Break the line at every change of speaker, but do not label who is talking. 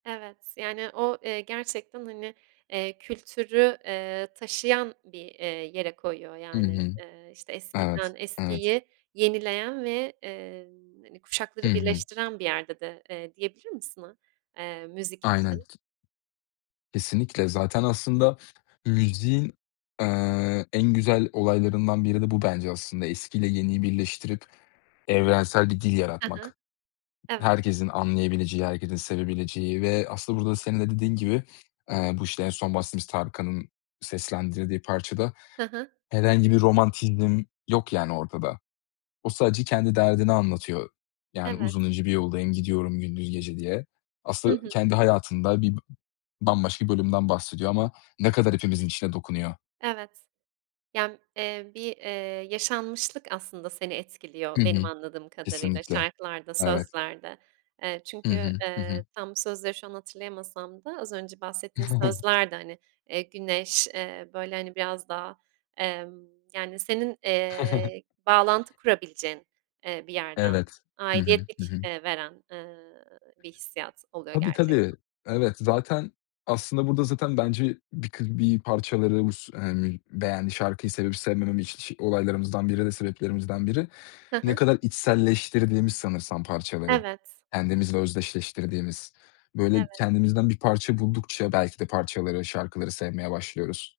Evet. Yani, o, eee, gerçekten, hani, eee, kültürü, eee, taşıyan bir, eee, yere koyuyor,
Hı
yani.
hı.
Eee, işte,
Evet.
eskiden
Evet.
eskiyi yenileyen ve, eee, hani,
Hı
kuşakları
hı.
birleştiren bir yerde de, eee, diyebilir misin a eee, müzik
Aynen,
için?
t Kesinlikle! Zaten aslında müziğin, ııı, en güzel olaylarından biri de bu bence aslında. Eskiyle yeniyi birleştirip evrensel bir dil
Hı hı.
yaratmak.
Evet.
Herkesin anlayabileceği, herkesin sevebileceği ve aslında burada senin de dediğin gibi, eee, bu, işte, en son bahsettiğimiz Tarkan'ın seslendirdiği parçada
Hı hı.
herhangi bir romantizm yok, yani ortada. O sadece kendi derdini anlatıyor. Yani,
Evet.
"Uzun ince bir yoldayım, gidiyorum gündüz gece." diye.
Hı
Aslında
hı.
kendi hayatında bi bambaşka bir bölümden bahsediyor ama ne kadar hepimizin içine dokunuyor.
Evet. Yani, eee, bir, eee, yaşanmışlık aslında seni
Hı
etkiliyor, benim
hı.
anladığım kadarıyla,
Kesinlikle.
şarkılarda,
Evet.
sözlerde. Eee,
Hı
çünkü,
hı. Hı hı.
eee, tam bu sözleri şu an hatırlayamasam da az önce bahsettiğin sözler de, hani, eee, güneş, eee, böyle, hani, biraz daha, emm, yani, senin, eee, bağlantı kurabileceğin, eee, bir yerden
Evet. Hı hı, hı
aidiyetlik,
hı.
eee, veren, ııı, bir hissiyat oluyor
Tabii, tabii.
gerçekten.
Evet. Zaten aslında burada, zaten bence, bir kı bir parçaları bu s hani, beğendiği şarkıyı sevip sevmemem iş olaylarımızdan biri de sebeplerimizden biri.
Hı
Ne
hı.
kadar içselleştirdiğimiz sanırsam parçaları,
Evet.
kendimizle özdeşleştirdiğimiz. Böyle,
Evet.
kendimizden bir parça buldukça belki de parçaları, şarkıları sevmeye başlıyoruz.